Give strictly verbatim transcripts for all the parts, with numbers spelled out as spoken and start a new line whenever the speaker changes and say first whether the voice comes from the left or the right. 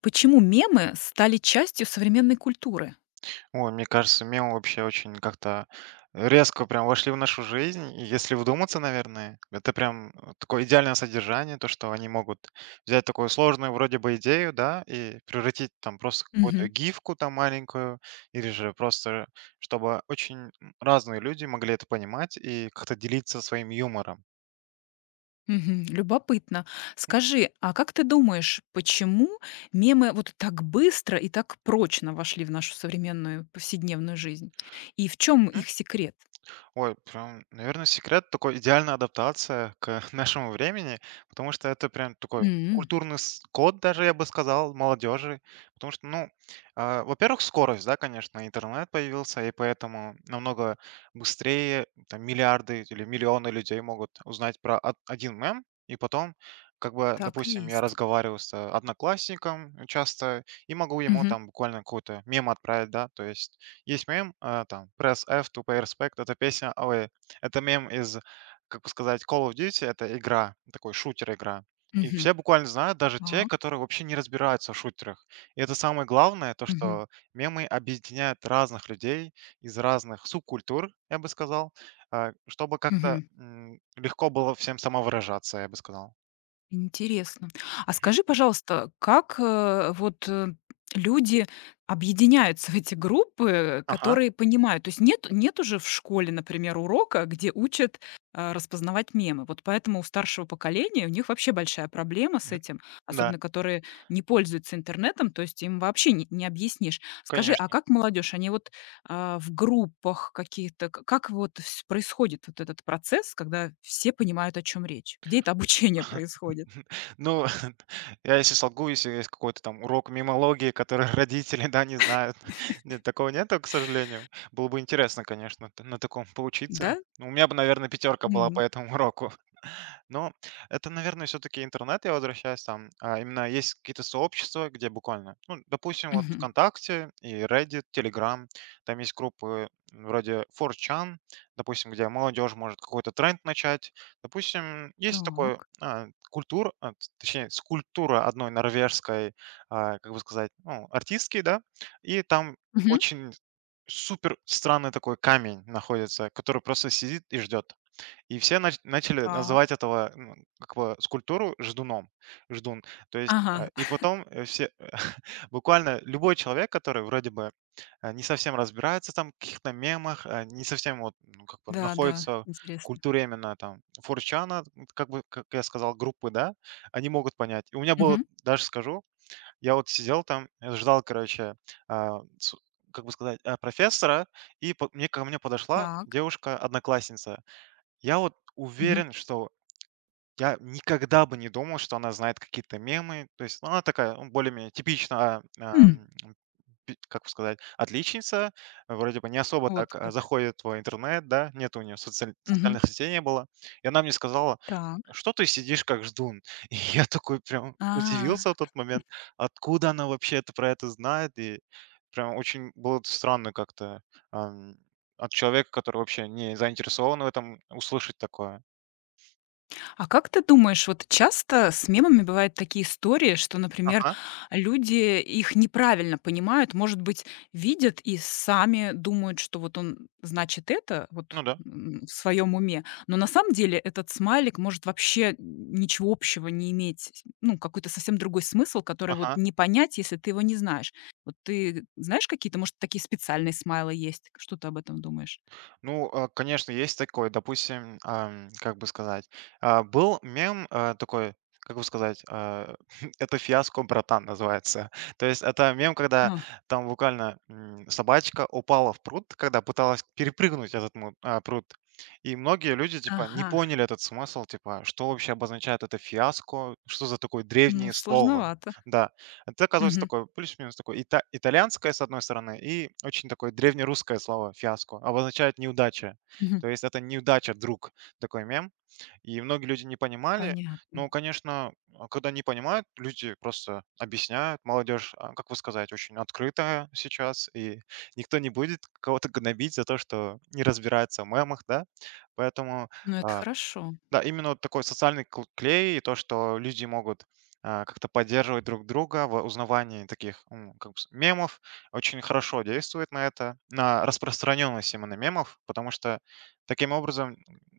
left: Почему мемы стали частью современной культуры?
right: Ой, мне кажется, мемы вообще очень как-то резко прям вошли в нашу жизнь. И если вдуматься, наверное, это прям э, такое идеальное содержание, то, что они могут взять такую сложную вроде бы идею, да, и превратить там просто в какую-то
left: Мгм.
right: гифку там маленькую, или же просто, чтобы очень м, разные люди могли это понимать и как-то делиться своим юмором.
left: Мгм. Любопытно.
right: М,
left: Скажи, а как ты думаешь, почему мемы вот так быстро и так прочно вошли в нашу современную повседневную жизнь? И в чем их секрет?
right: Ой, прям, наверное, секрет такой идеальная адаптация к нашему времени, потому что это прям такой
left: М.
right: культурный с- код даже, я бы сказал, молодежи. Потому что, ну, а, во-первых, скорость, да, конечно, интернет появился, и поэтому намного быстрее там, миллиарды или миллионы людей могут узнать про од- один мем, и потом, как бы,
left: Так и
right: допустим, я
left: есть.
right: разговариваю с э, одноклассником часто, и могу ему
left: Мгм.
right: там буквально какой-то мем отправить, да, то есть есть мем, а, там Press F to Pay Respect. Это песня, ой, это мем из, как бы сказать, Call of Duty. Это игра, такой шутер-игра. И
left: Мгм.
right: все буквально знают, даже те,
left: Так.
right: которые вообще не разбираются в шутерах. И это самое главное, то,
left: Мгм.
right: что мемы объединяют разных людей из разных субкультур, я бы сказал, а, чтобы как-то
left: Мгм.
right: м, легко было всем самовыражаться, я бы сказал.
left: Интересно. А
right: Мгм.
left: скажи, пожалуйста, как, э, вот, э, люди объединяются в эти группы,
right: Ага.
left: которые понимают? То есть нет нет уже в школе, например, урока, где учат, э, распознавать мемы. Вот поэтому у старшего поколения, у них вообще большая проблема с этим,
right: Да,
left: особенно которые не пользуются интернетом, то есть им вообще не не объяснишь. Скажи, а
right: конечно.
left: как молодежь? Они вот, а, в группах каких-то, к как вот вс происходит вот этот процесс, когда все понимают, о чем речь? Где это обучение происходит?
right: Ну, я если солгу, если есть какой-то там урок мимологии, который родители, да, не знают. Нет, такого нету, к сожалению. Было бы интересно, конечно, т- на таком поучиться.
left: Да?
right: Ну, У меня бы, наверное, пятерка была по
left: М.
right: этому уроку. Но это, наверное, все-таки интернет, я возвращаюсь там. А, именно есть какие-то сообщества, где буквально, ну, допустим, вот
left: Мгм.
right: ВКонтакте и Reddit, Telegram, там есть группы вроде четыре чан, допустим, где молодежь может какой-то тренд начать. Допустим, есть такой
left: Так.
right: а, культура, а, т- точнее, скульптура одной норвежской, а, как бы сказать, ну, артистки, да, и там
left: Мгм.
right: очень супер странный такой камень находится, который просто сидит и ждет. И все нач начали называть
left: Так.
right: этого, ну, как бы скульптуру ждуном, ждун. То есть, а,
left: Ага.
right: и потом, э, все буквально любой человек, который вроде бы, э, не совсем разбирается там в каких-то мемах, э, не совсем вот, ну, как бы
left: Да, да,
right: находится в
left: интересно.
right: культуре именно там форчана, как бы, как я сказал, группы, да, они могут понять. И у меня было,
left: Мгм.
right: даже скажу, я вот сидел там, э, ждал, короче, а, су как бы сказать, а, профессора, и по мне ко мне подошла
left: Так.
right: девушка-одноклассница. Я вот
left: Мгм.
right: уверен, что я никогда бы не думал, что она знает какие-то мемы. То есть, ну, она такая, ну, более-менее типичная, а, а,
left: М.
right: м, пи- как бы сказать, отличница. э, Вроде бы не особо
left: Вот
right: так а,
left: как.
right: заходит в интернет, да, нет у нее социаль-
left: Мгм.
right: социальных сетей не было. И она мне сказала,
left: Так.
right: что ты сидишь как ждун? И я такой прям
left: А.
right: удивился в тот момент, откуда она вообще это про это знает. И прям очень было странно как-то ам, от человека, который вообще не заинтересован в этом, услышать такое.
left: А как ты думаешь, вот часто с мемами бывают такие истории, что, например,
right: Ага,
left: люди их неправильно понимают, может быть, видят и сами думают, что вот он значит это
right: ну
left: вот,
right: да.
left: м, в своем уме, но на самом деле этот смайлик может вообще ничего общего не иметь, ну, какой-то совсем другой смысл, который вот
right: Ага.
left: не понять, если ты его не знаешь. Вот ты знаешь какие-то, может, такие специальные смайлы есть? Что ты об этом думаешь?
right: Ну, э, конечно, есть такой. Допустим, ам, как бы сказать, а, был мем, э, такой, как бы сказать, а, это "Фиаско, братан" называется. То есть это мем, когда
left: А,
right: там буквально, м, собачка упала в пруд, когда пыталась перепрыгнуть этот му а, пруд. И многие люди, типа, не
left: ага,
right: поняли этот смысл, типа, что вообще обозначает это "фиаско", что за такое
left: ну,
right: древнее слово.
left: сложновато.
right: Да. Это оказывается такое плюс-минус такое ита итальянское, с одной стороны, и очень такое древнерусское слово "фиаско" обозначает "неудача".
left: Мгм.
right: То есть это "неудача, друг", такой мем. И многие люди не понимали. Но,
left: Понятно.
right: конечно, а когда не понимают, люди просто объясняют. Молодежь, а, как вы сказать, очень открытая сейчас, и никто не будет кого-то гнобить за то, что не разбирается в мемах, да. Поэтому,
left: Ну, это
right: а,
left: хорошо.
right: да, именно вот такой социальный кл- клей, и то, что люди могут а, как-то поддерживать друг друга в узнавании таких м, как бы с- мемов, очень хорошо действует на это, на распространенность именно мемов, потому что таким образом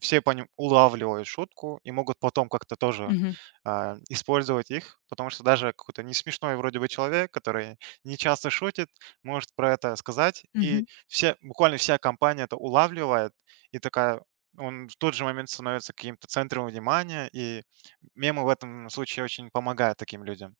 right: все по ним улавливают шутку и могут потом как-то тоже
left: Мгм.
right: а, использовать их, потому что даже какой-то не смешной вроде бы человек, который не часто шутит, может про это сказать, и
left: Мгм.
right: все, буквально вся компания это улавливает и такая он в тот же момент становится каким-то центром внимания, и мемы в этом случае очень помогают таким людям.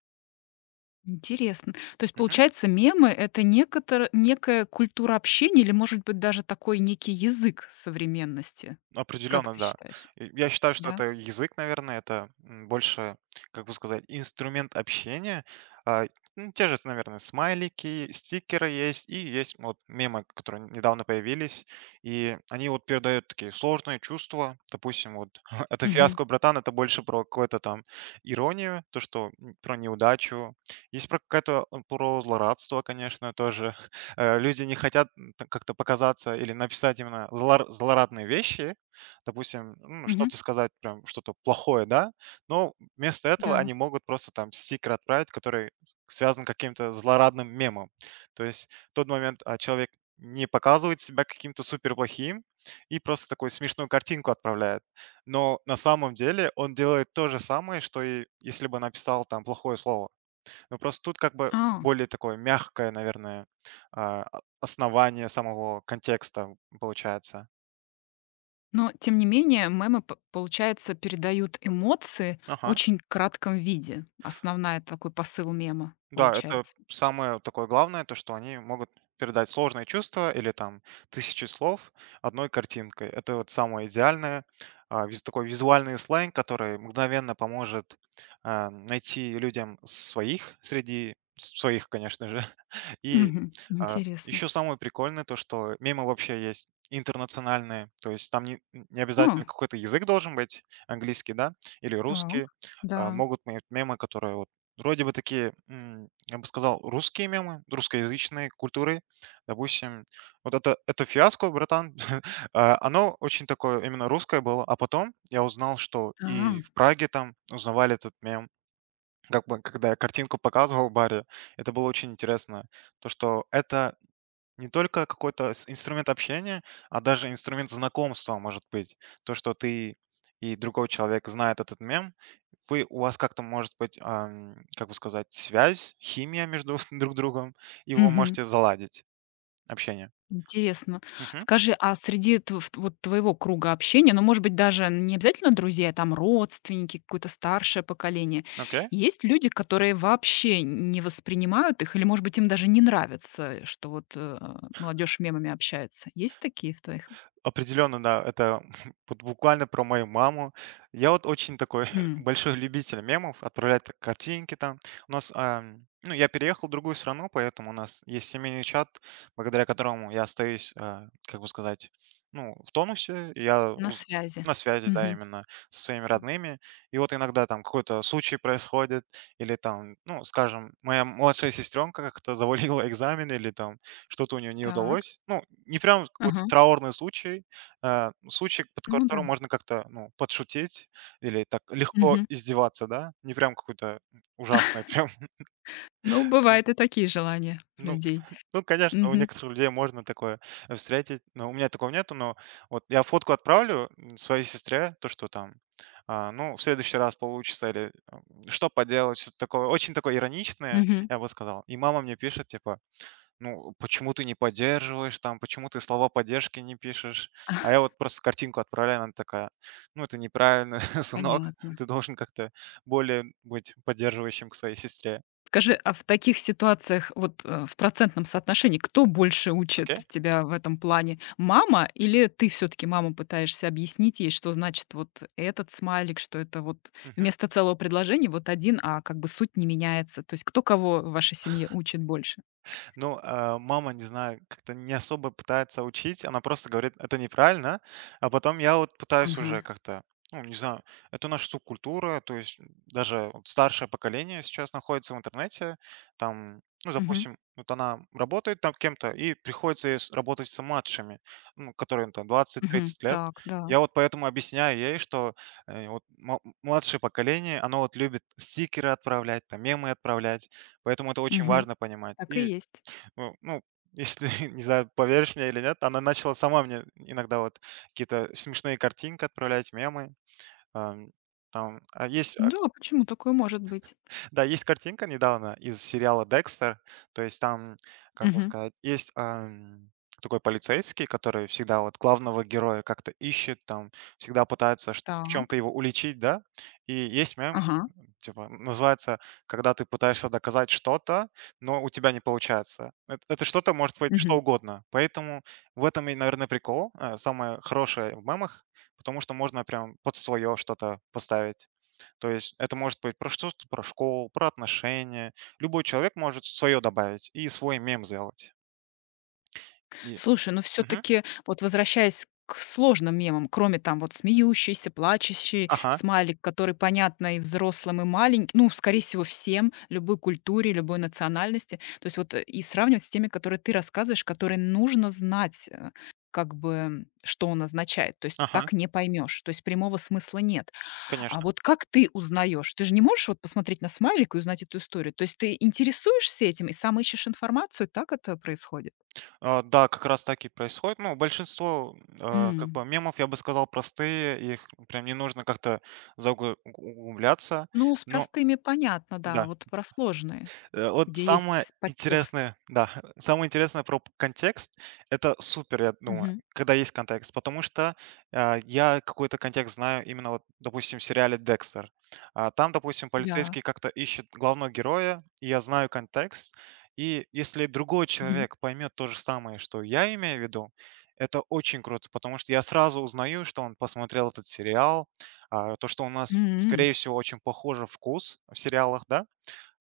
left: Интересно. То есть, получается, мемы — это некотор некая культура общения или, может быть, даже такой некий язык современности?
right: Ну,
left: Как
right: Определенно,
left: ты
right: да.
left: считаешь?
right: И я считаю, что
left: Да?
right: это язык, наверное, это, м, больше, как бы сказать, инструмент общения. А, ну, те же, наверное, смайлики, стикеры есть, и есть вот мемы, которые недавно появились, и они вот передают такие сложные чувства. Допустим, вот это
left: Мгм.
right: фиаско, братан, это больше про какую-то там иронию, то, что м, про неудачу. Есть про какое-то м, про злорадство, конечно, тоже. Э, люди не хотят м, так как-то показаться или написать именно злор- злорадные вещи, допустим, ну,
left: Мгм.
right: что-то сказать, прям что-то плохое, да, но вместо этого
left: Да.
right: они могут просто там стикер отправить, который с- связан каким-то злорадным мемом. То есть в тот момент а, человек не показывает себя каким-то супер плохим и просто такую смешную картинку отправляет. Но на самом деле он делает то же самое, что и если бы написал там плохое слово. Но просто тут как бы
left: А,
right: более такое мягкое, наверное, а, о- основание самого контекста получается.
left: но, тем не менее, мемы, п получается, передают эмоции
right: Ага.
left: очень кратком виде. Основная такой посыл мема,
right: Да, это
left: получается.
right: самое такое главное, то, что они могут передать сложные чувства или там тысячи слов одной картинкой. Это вот самое идеальное. а, виз- Такой визуальный сленг, который мгновенно поможет а, найти людям своих среди с- своих, конечно же. И
left: Мгм. Интересно.
right: еще самое прикольное то, что мемы вообще есть интернациональные, то есть там не, не обязательно
left: А,
right: какой-то язык должен быть, английский, да, или
left: так.
right: русский. А,
left: Да.
right: Могут быть мемы, которые вот Вроде бы такие, м, я бы сказал, русские мемы, русскоязычной культуры. Допустим, вот это, это фиаско, братан, а, оно очень такое именно русское было. А потом я узнал, что
left: А.
right: и в Праге там узнавали этот мем. Как бы, когда я картинку показывал в баре, это было очень интересно. То, что это не только какой-то с инструмент общения, а даже инструмент знакомства, может быть. То, что ты и другой человек знает этот мем, вы, у вас как-то может быть, ам, как бы сказать, связь, химия между друг другом, и вы
left: Мгм.
right: можете заладить общение.
left: Интересно.
right: Мгм.
left: Скажи, а среди тв в вот твоего круга общения, ну, может быть, даже не обязательно друзья, а там родственники, какое-то старшее поколение,
right: Окей.
left: есть люди, которые вообще не воспринимают их или, может быть, им даже не нравится, что вот, э, молодежь мемами общается? Есть такие в твоих.
right: Определенно, да, это вот буквально про мою маму. Я вот очень такой
left: М,
right: большой любитель мемов, отправлять так картинки там. У нас, ам, ну, я переехал в другую страну, поэтому у нас есть семейный чат, благодаря которому я остаюсь, а, как бы сказать, ну, в тонусе. и Я
left: на
right: уз-
left: связи.
right: на связи, да,
left: Мгм.
right: именно со своими родными. И вот иногда там какой-то случай происходит, или там, ну, скажем, моя младшая сестренка как-то завалила экзамен, или там что-то у нее не
left: Так.
right: удалось. Ну, не прям вот какой-то
left: Ага.
right: траурный случай, э, случай, под
left: Ну да.
right: которым можно как-то, ну, подшутить или так легко
left: Мгм.
right: издеваться, да. Не прям какой то ужасный прям.
left: Ну, бывают и такие желания у
right: ну
left: людей.
right: ну, конечно, у
left: Мгм.
right: некоторых людей можно такое, э, встретить, но у меня такого нету. Но вот я фотку отправлю, м, своей сестре, то, что там, а, ну, в следующий раз получится или, ам, что поделать, что-то такое, очень такое ироничное,
left: Мгм.
right: я бы сказал. И мама мне пишет, типа ну, почему ты не поддерживаешь там, почему ты слова поддержки не пишешь? А я вот просто картинку отправляю, она такая: "Ну, это неправильно, сынок,
left: Понятно.
right: ты должен как-то более быть поддерживающим к своей сестре".
left: Скажи, а в таких ситуациях, вот, э, в процентном соотношении, кто больше учит
right: Окей?
left: тебя в этом плане? Мама или ты все таки маму пытаешься объяснить ей, что значит вот этот смайлик, что это вот вместо целого предложения вот один, а как бы суть не меняется? То есть кто кого в вашей семье учит больше?
right: Ну, а, мама, не знаю, как-то не особо пытается учить, она просто говорит: "Это неправильно". А потом я вот пытаюсь
left: Ага.
right: уже как-то, ну, не знаю, это наша субкультура, то есть даже вот старшее поколение сейчас находится в интернете. Там, ну,
left: Мгм.
right: допустим, вот она работает там кем-то, и приходится ей с работать с младшими, ну, которым там
left: Мгм.
right: двадцать-тридцать лет.
left: Так, да.
right: Я вот поэтому объясняю ей, что, э, вот мо младшее поколение, оно вот любит стикеры отправлять, там мемы отправлять, поэтому это очень
left: Мгм.
right: важно понимать.
left: Так и
right: И
left: есть.
right: ну ну, если, не знаю, поверишь мне или нет, она начала сама мне иногда вот какие-то смешные картинки отправлять, мемы. Ам, там, а, есть, а,
left: Да, почему такое может быть?
right: да, есть картинка недавно из сериала "Декстер". То есть там, как бы
left: Мгм.
right: сказать, есть, ам, такой полицейский, который всегда вот главного героя как-то ищет, там всегда пытается чт в чем то
left: Так.
right: его уличить, да. И есть мем,
left: Ага.
right: Типа, называется, когда ты пытаешься доказать что-то, но у тебя не получается. Эт это что-то может быть что
left: Мгм.
right: угодно. Поэтому в этом и, наверное, прикол, э, самое хорошее в мемах, потому что можно прям под свое что-то поставить. То есть это может быть про что про школу, про отношения. Любой человек может свое добавить и свой мем сделать. И.
left: Слушай, ну все
right: Мгм.
left: таки вот возвращаясь к сложным мемам, кроме там вот смеющийся, плачущий
right: Ага,
left: смайлик, который понятно и взрослым, и маленьким, ну, скорее всего, всем, любой культуре, любой национальности. То есть вот, э, и сравнивать с теми, которые ты рассказываешь, которые нужно знать, э, как бы, м, что он означает. То есть
right: ага,
left: так не поймешь. То есть прямого смысла нет. А
right: конечно.
left: вот как ты узнаешь? Ты же не можешь вот посмотреть на смайлик и узнать эту историю. То есть ты интересуешься этим и сам ищешь информацию? Так это происходит?
right: А, да, как раз так и происходит. Ну, большинство, а, как
left: М.
right: бы мемов, я бы сказал, простые, их прям не нужно как-то заугл-
left: Ну, с
right: Но
left: простыми понятно,
right: да.
left: да, вот про сложные,
right: Э, вот
left: где
right: самое
left: есть подтекст.
right: интересное, да, самое интересное про п контекст- это супер, я думаю,
left: Мгм.
right: когда есть контекст. Потому что, а, я какой-то контекст знаю именно вот, допустим, в сериале "Декстер". А, там, допустим,
left: Да.
right: полицейский как-то ищет главного героя, и я знаю контекст. И если другой
left: Мгм.
right: человек поймет то же самое, что я имею в виду, это очень круто, потому что я сразу узнаю, что он посмотрел этот сериал, а, то, что у нас,
left: М.
right: скорее всего, очень похожий вкус в сериалах, да.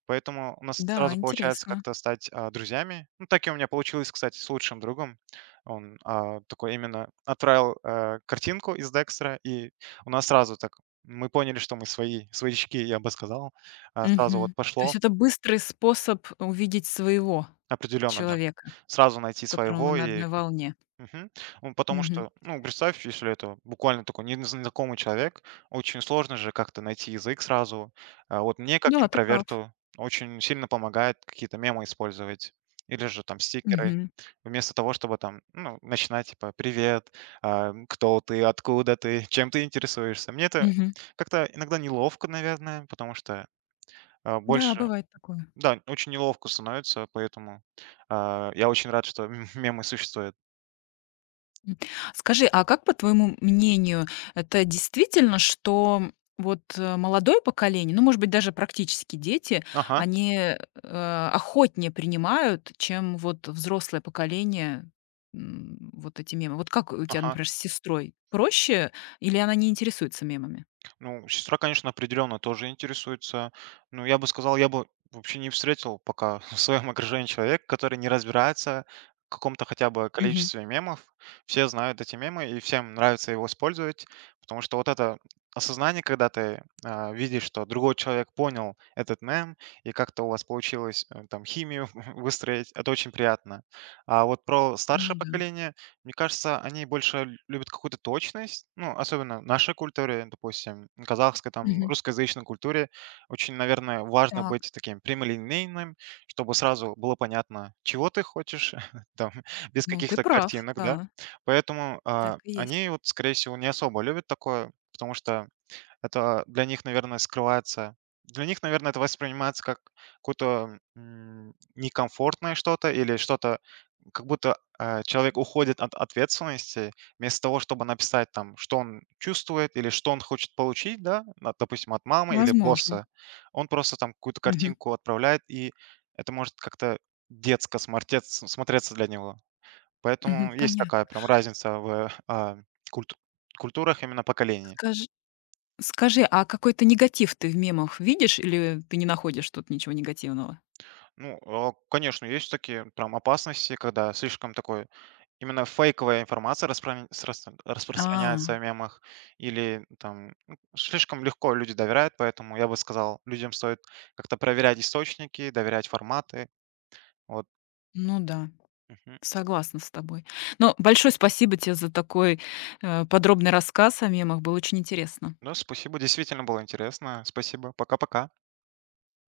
right: Поэтому у нас
left: Да,
right: сразу получается
left: интересно.
right: как-то стать а, друзьями. Ну, так и у меня получилось, кстати, с лучшим другом. Он а, такой именно отправил э, картинку из Декстера, и у нас сразу так мы поняли, что мы свои, своячки, я бы сказал. А, сразу вот
left: Мгм. То
right: пошло
left: есть это быстрый способ увидеть своего
right: определенно, да.
left: человека,
right: Сразу найти
left: с которым вы
right: своего
left: на
right: и.
left: одной волне.
right: Мгм. Ну, потому
left: Мгм.
right: что, ну, представь, если это буквально такой незнакомый человек, очень сложно же как-то найти язык сразу. А вот мне, как
left: Да, ты прав.
right: интроверту, очень сильно помогает какие-то мемы использовать или же там стикеры.
left: Мгм.
right: Вместо того, чтобы там, ну, начинать типа «Привет», а, «Кто ты?», «Откуда ты?», «Чем ты интересуешься?». Мне это
left: Мгм.
right: как-то иногда неловко, наверное, потому что а,
left: Да,
right: больше...
left: бывает такое.
right: Да, очень неловко становится, поэтому а, я очень рад, что мемы существуют.
left: М. Скажи, а как, по твоему мнению, это действительно, что вот, э, молодое поколение, ну, может быть, даже практически дети,
right: Ага,
left: они, э, охотнее принимают, чем вот взрослое поколение, м, вот эти мемы? Вот как у тебя,
right: ага.
left: например, с сестрой? Проще или она не интересуется мемами?
right: Ну, сестра, конечно, определенно тоже интересуется. Ну, я бы сказал, я бы вообще не встретил пока в своем окружении человека, который не разбирается в каком-то хотя бы
left: Мгм.
right: количестве мемов. Все знают эти мемы, и всем нравится его использовать, потому что вот это осознание, когда ты а, видишь, что другой человек понял этот мем, и как-то у вас получилось э, там химию выстроить, это очень приятно. А вот про
left: Ну
right: старшее
left: да.
right: поколение, мне кажется, они больше лю любят какую-то точность. Ну, особенно в нашей культуре, допустим, казахской, там,
left: Мгм.
right: русскоязычной культуре очень, наверное, важно
left: Так,
right: быть таким прямолинейным, чтобы сразу было понятно, чего ты хочешь, там, без
left: ну, ты
right: каких-то
left: прав,
right: картинок, да.
left: да,
right: Поэтому,
left: так
right: а,
left: и есть.
right: они вот, скорее всего, не особо любят такое, потому что это для них, наверное, скрывается для них, наверное, это воспринимается как какое-то, м, некомфортное что-то или что-то, как будто, э, человек уходит от ответственности. Вместо того, чтобы написать там, что он чувствует или что он хочет получить, да, на допустим, от мамы или
left: Возможно.
right: босса, он просто там какую-то
left: Мгм.
right: картинку отправляет, и это может как-то детско смортец смотреться для него.
left: Мгм.
right: Поэтому есть такая
left: Понятно.
right: прям разница в, а, культ культурах именно поколений.
left: Скажи Скажи, а какой-то негатив ты в мемах видишь или ты не находишь тут ничего негативного?
right: Ну, э, конечно, есть такие прям опасности, когда слишком такой именно фейковая информация распро- с рас- распространяется в
left: А,
right: мемах, или там ну, слишком легко люди доверяют, поэтому я бы сказал, людям стоит как-то проверять источники, доверять форматы. Вот.
left: ну да,
right: Мгм.
left: согласна с тобой. Но большое спасибо тебе за такой, э, подробный рассказ о мемах. Было очень интересно.
right: Ну, спасибо, действительно было интересно. Спасибо. Пока-пока.